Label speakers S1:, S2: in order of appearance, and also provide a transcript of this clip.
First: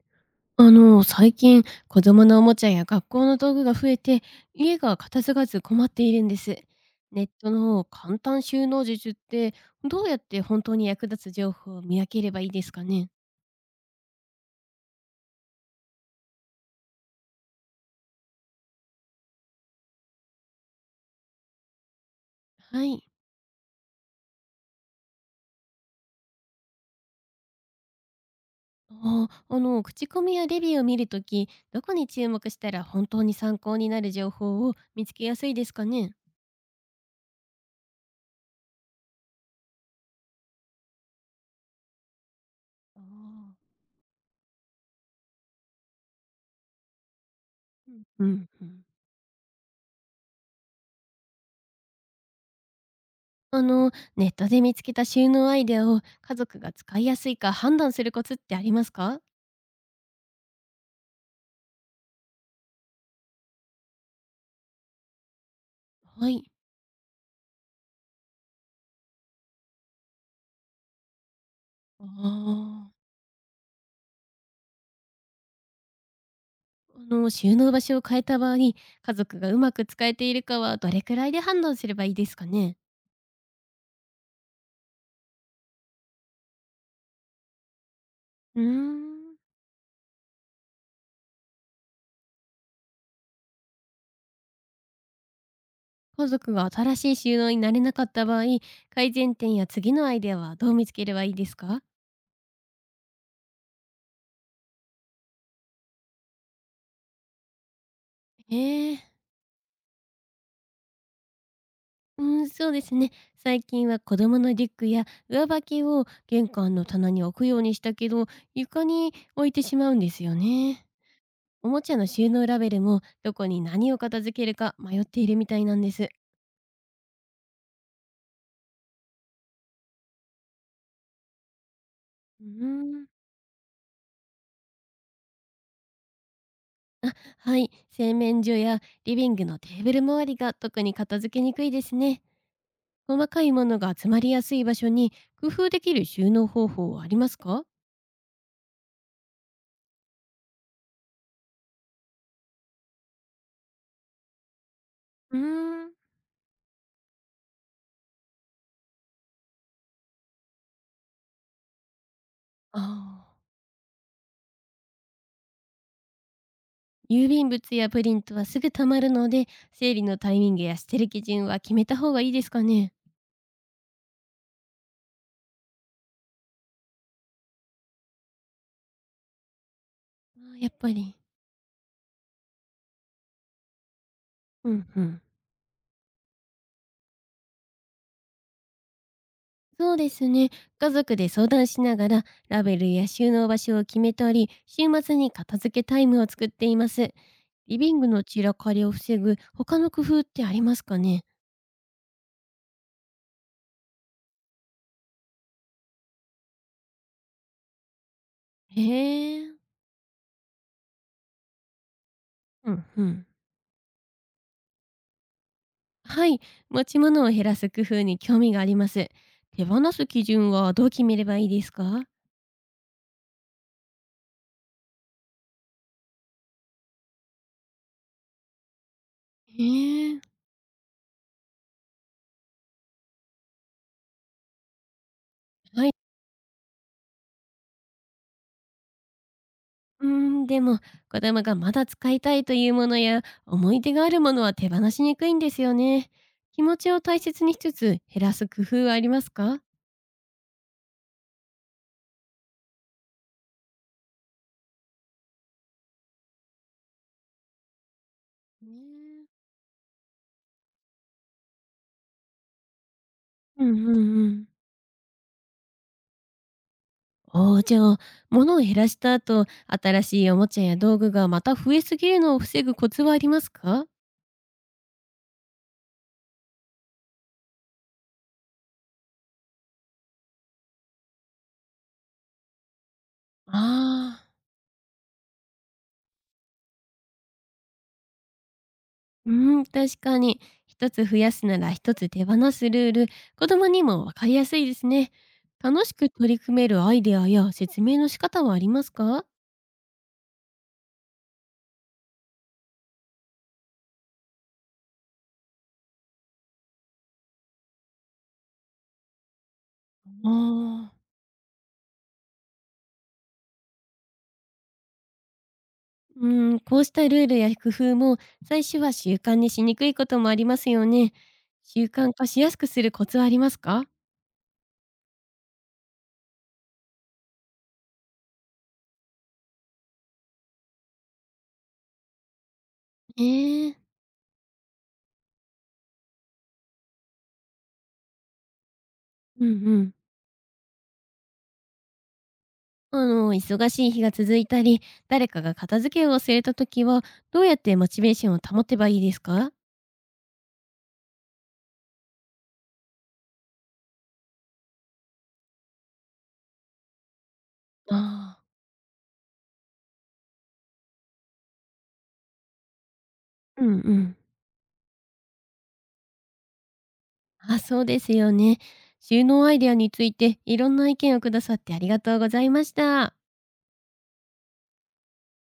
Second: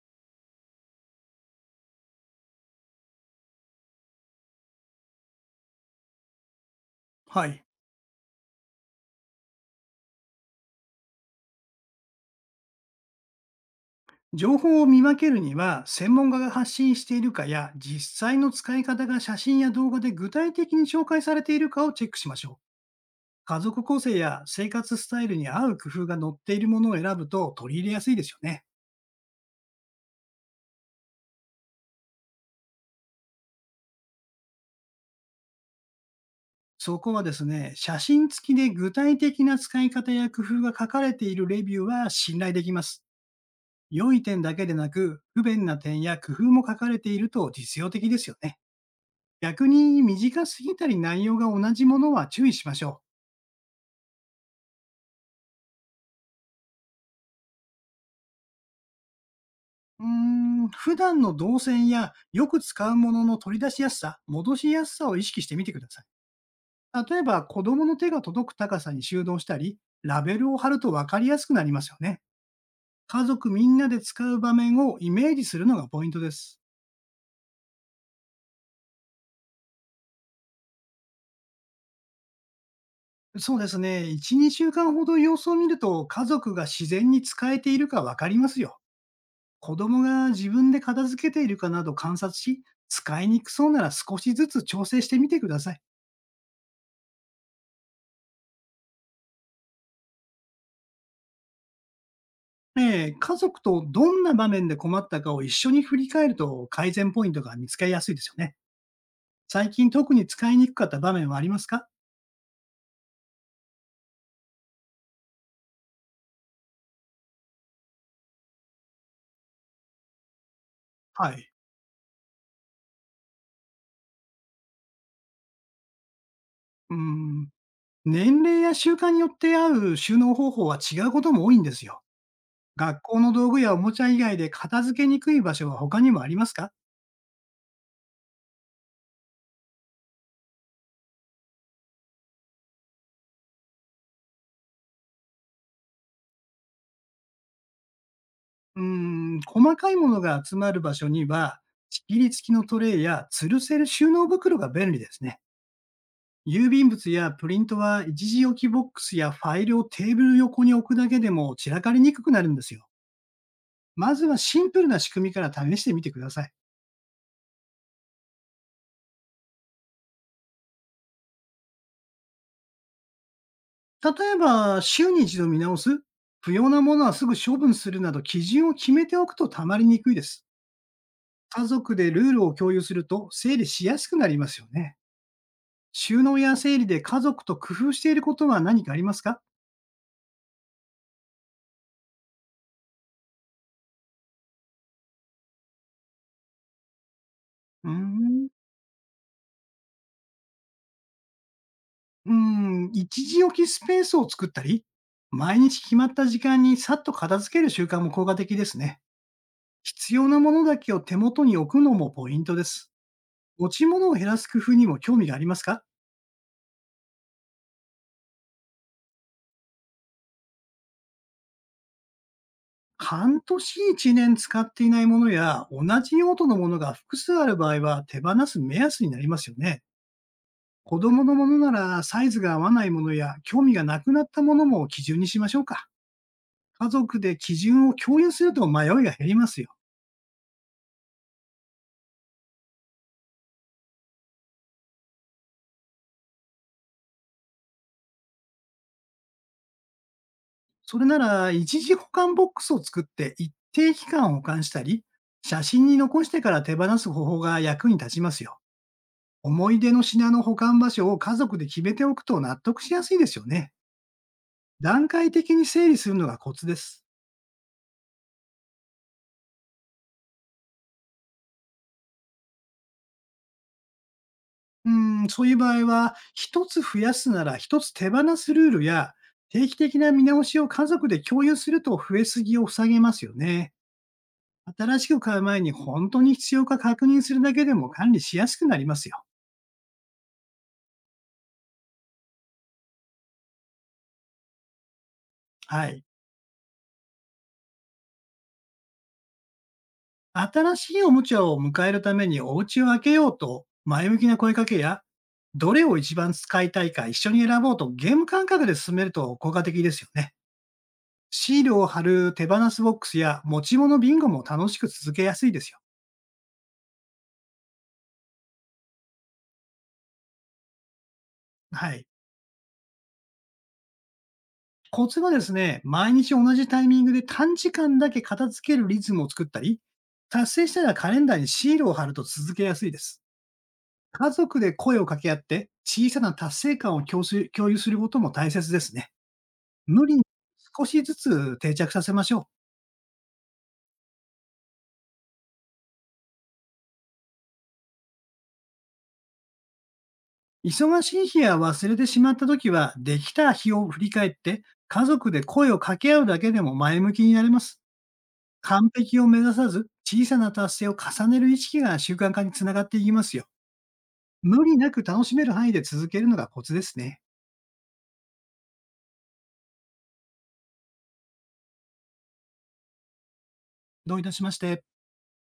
S1: 最近、子供のおもちゃや学校の道具が増えて、家が片付かず困っているんです。ネッ
S2: は
S1: ト
S2: い。
S1: の簡単収納術って、どうやって本当に役立つ情報を見分ければいいですかね？
S2: 情報を見分けるには、専門家が発信しているかや、実際の使い方が写真や動画で具体的に紹介されているかをチェックしましょう。
S1: はい。
S2: 家族構成や生活スタイルに合う工夫が載っているものを選ぶと取り入れやすいですよね。
S1: あー口コミやレビューを見るとき、どこに注目したら本当に参考になる情報を見つけやすいですかね？
S2: そこはですね、写真付きで具体的な使い方や工夫が書かれているレビューは信頼できます。
S1: あ
S2: 良い点だけでなく、不便な点や工夫も書かれていると実用
S1: ー、
S2: 的で
S1: う
S2: すよ
S1: ん
S2: ね。
S1: うん。
S2: 逆に短すぎたり内容が同じものは注意しましょう。
S1: あの、ネットで見つけた収納アイデアを家族が使いやすいか判断するコツってありますか？
S2: うーん、普段の動線やよく使うものの取り出しやすさ、戻しやすさを意識してみてください。
S1: はい。
S2: 例えば、子供の手が届く高さに収納したり、ラベルを貼ると分かりやすくなりますよ
S1: あ
S2: ね。
S1: あ、
S2: 家族みんなで使う場面をイメージするのがポイントです。
S1: あの収納場所を変えた場合、家族がうまく使えているかはどれくらいで判断すればいいですかね。
S2: そうですね。1、2週間ほど様子を見ると、家族が自然に使えているか分かります
S1: うー
S2: よ。
S1: ん。
S2: 子供が自分で片付けているかなど観察し、使いにくそうなら少しずつ調整してみてください。
S1: 家族が新しい収納になれなかった場合、改善点や次のアイデアはどう見つければいいですか？
S2: ええ、家族とどんな場面で困ったかを一緒に振り返ると改善ポイントが見つかりやすいですよね。
S1: ええ。
S2: 最近特に使いにくかった場面はありますか？
S1: うん、そうですね。最近は子供のリュックや上履きを玄関の棚に置くようにしたけど、床に置いてしまうんですよね。
S2: はい。
S1: おもちゃの収納ラベルもどこに何を片付けるか迷っているみたいなんです。
S2: うーん。年齢や習慣によって合う収納方法は違うことも多いんですよ。
S1: うー
S2: 学
S1: ん。
S2: 校の道具やおもちゃ以外で片付けにくい場所は他にもありますか？
S1: あ、はい。洗面所やリビングのテーブル周りが特に片付けにくいですね。細かいものが集まりやすい場所に工夫できる収納方法はありますか？
S2: うーん。細かいものが集まる場所には、仕切り付きのトレイや吊るせる収納袋が便利です
S1: う
S2: ね。
S1: ーん。
S2: 郵便物やプリントは一時置きボックスやファイルをテーブル横に置くだけでも散らかりにくくなるんです
S1: あ
S2: よ。
S1: あ。
S2: まずはシンプルな仕組みから試してみてください。
S1: 郵便物やプリントはすぐ溜まるので、整理のタイミングや捨てる基準は決めた方がいいですかね。
S2: 例えば、週に一度見直す、不要なものはすぐ処分するなど基準を決めておくとたまりにくいで
S1: あ
S2: す。
S1: ー、やっぱり。
S2: 家族でルールを共有すると整理しやすくなりますよ
S1: うん
S2: ね。
S1: うん。
S2: 収納や整理で家族と工夫していることは何かありますか？
S1: そうですね。家族で相談しながら、ラベルや収納場所を決めたり、週末に片付けタイムを作っています。リ
S2: うー
S1: ビングの散
S2: ん
S1: らかりを防ぐ他の工夫ってありますかね？
S2: うーん、一時置きスペースを作ったり、毎日決まった時間にさっと片付ける習慣も効果的です
S1: へ
S2: ね。
S1: え。
S2: 必要なものだけを手元に置くのもポイントで
S1: うん
S2: す。
S1: うん。
S2: 持ち物を減らす工夫にも興味がありますか？
S1: はい。持ち物を減らす工夫に興味があります。手放す基準はどう決めればいいですか？
S2: 半年一年使っていないものや同じ用途のものが複数ある場合は手放す目安になりますよね。
S1: へえ。
S2: 子供のものならサイズが合わないものや興味がなくなったものも基準にしましょうか。
S1: はい。
S2: 家族で基準を共有すると迷いが減りますよ。
S1: うーん、でも子供がまだ使いたいというものや思い出があるものは手放しにくいんですよね。気持ちを大切にしつつ減らす工夫はありますか
S2: それなら、一時保管ボックスを作って一定期間保管したり、写真に残してから手放す方法が役に立ちますよ。
S1: ね？
S2: 思い出の品の保管場所を家族で決めておくと納得しやすいですよ
S1: うん
S2: ね。
S1: うん。うん。
S2: 段階的に整理するのがコツです。
S1: おお、じゃあ、物を減らした後、新しいおもちゃや道具がまた増えすぎるのを防ぐコツはありますか？
S2: うーん、そういう場合は、一つ増やすなら一つ手放すルールや、定期的な見直しを家族で共有すると増えすぎを防げますよね。
S1: ああ。
S2: 新しく買う前に本当に必要か確認するだけでも管理しやすくなりますよ。
S1: うー、うん、確かに。一つ増やすなら一つ手放すルール、子供にもわかりやすいですね。
S2: は
S1: 楽し
S2: い。
S1: く取り組めるアイデアや説明の仕方はありますか？
S2: 新しいおもちゃを迎えるためにお家を開けようと前向きな声かけや、どれを一番使いたいか一緒に選ぼうとゲーム感覚で進めると効果的ですよ
S1: あ
S2: ね。
S1: あ、
S2: シールを貼る手放すボックスや持ち物ビンゴも楽しく続けやすいですよ。
S1: うん、こうしたルールや工夫も最初は習慣にしにくいこともありますよね。習
S2: はい。
S1: 慣化しやすくするコツはありますか？
S2: コツはですね、毎日同じタイミングで短時間だけ片付けるリズムを作ったり、達成したらカレンダーにシールを貼ると続けやすいです。
S1: ええ。
S2: 家族で声を掛け合って小さな達成感を共有することも大切ですね。
S1: うんうん。
S2: 無理に少しずつ定着させましょう。
S1: あの、忙しい日が続いたり、誰かが片付けを忘れた時は、どうやってモチベーションを保てばいいですか？
S2: 忙しい日や忘れてしまった時は、できた日を振り返って、家族で声を掛け合うだけでも前向きになれます。
S1: あ
S2: 完璧を目指さず、小さな達成を重ねる意識が習慣化につながっていきますよ。
S1: あ、うんうん。
S2: 無理なく楽しめる範囲で続けるのがコツですね。
S1: あ、そうですよね。収納アイデアについていろんな意見をくださってありがとうございました。
S2: どういたしまして。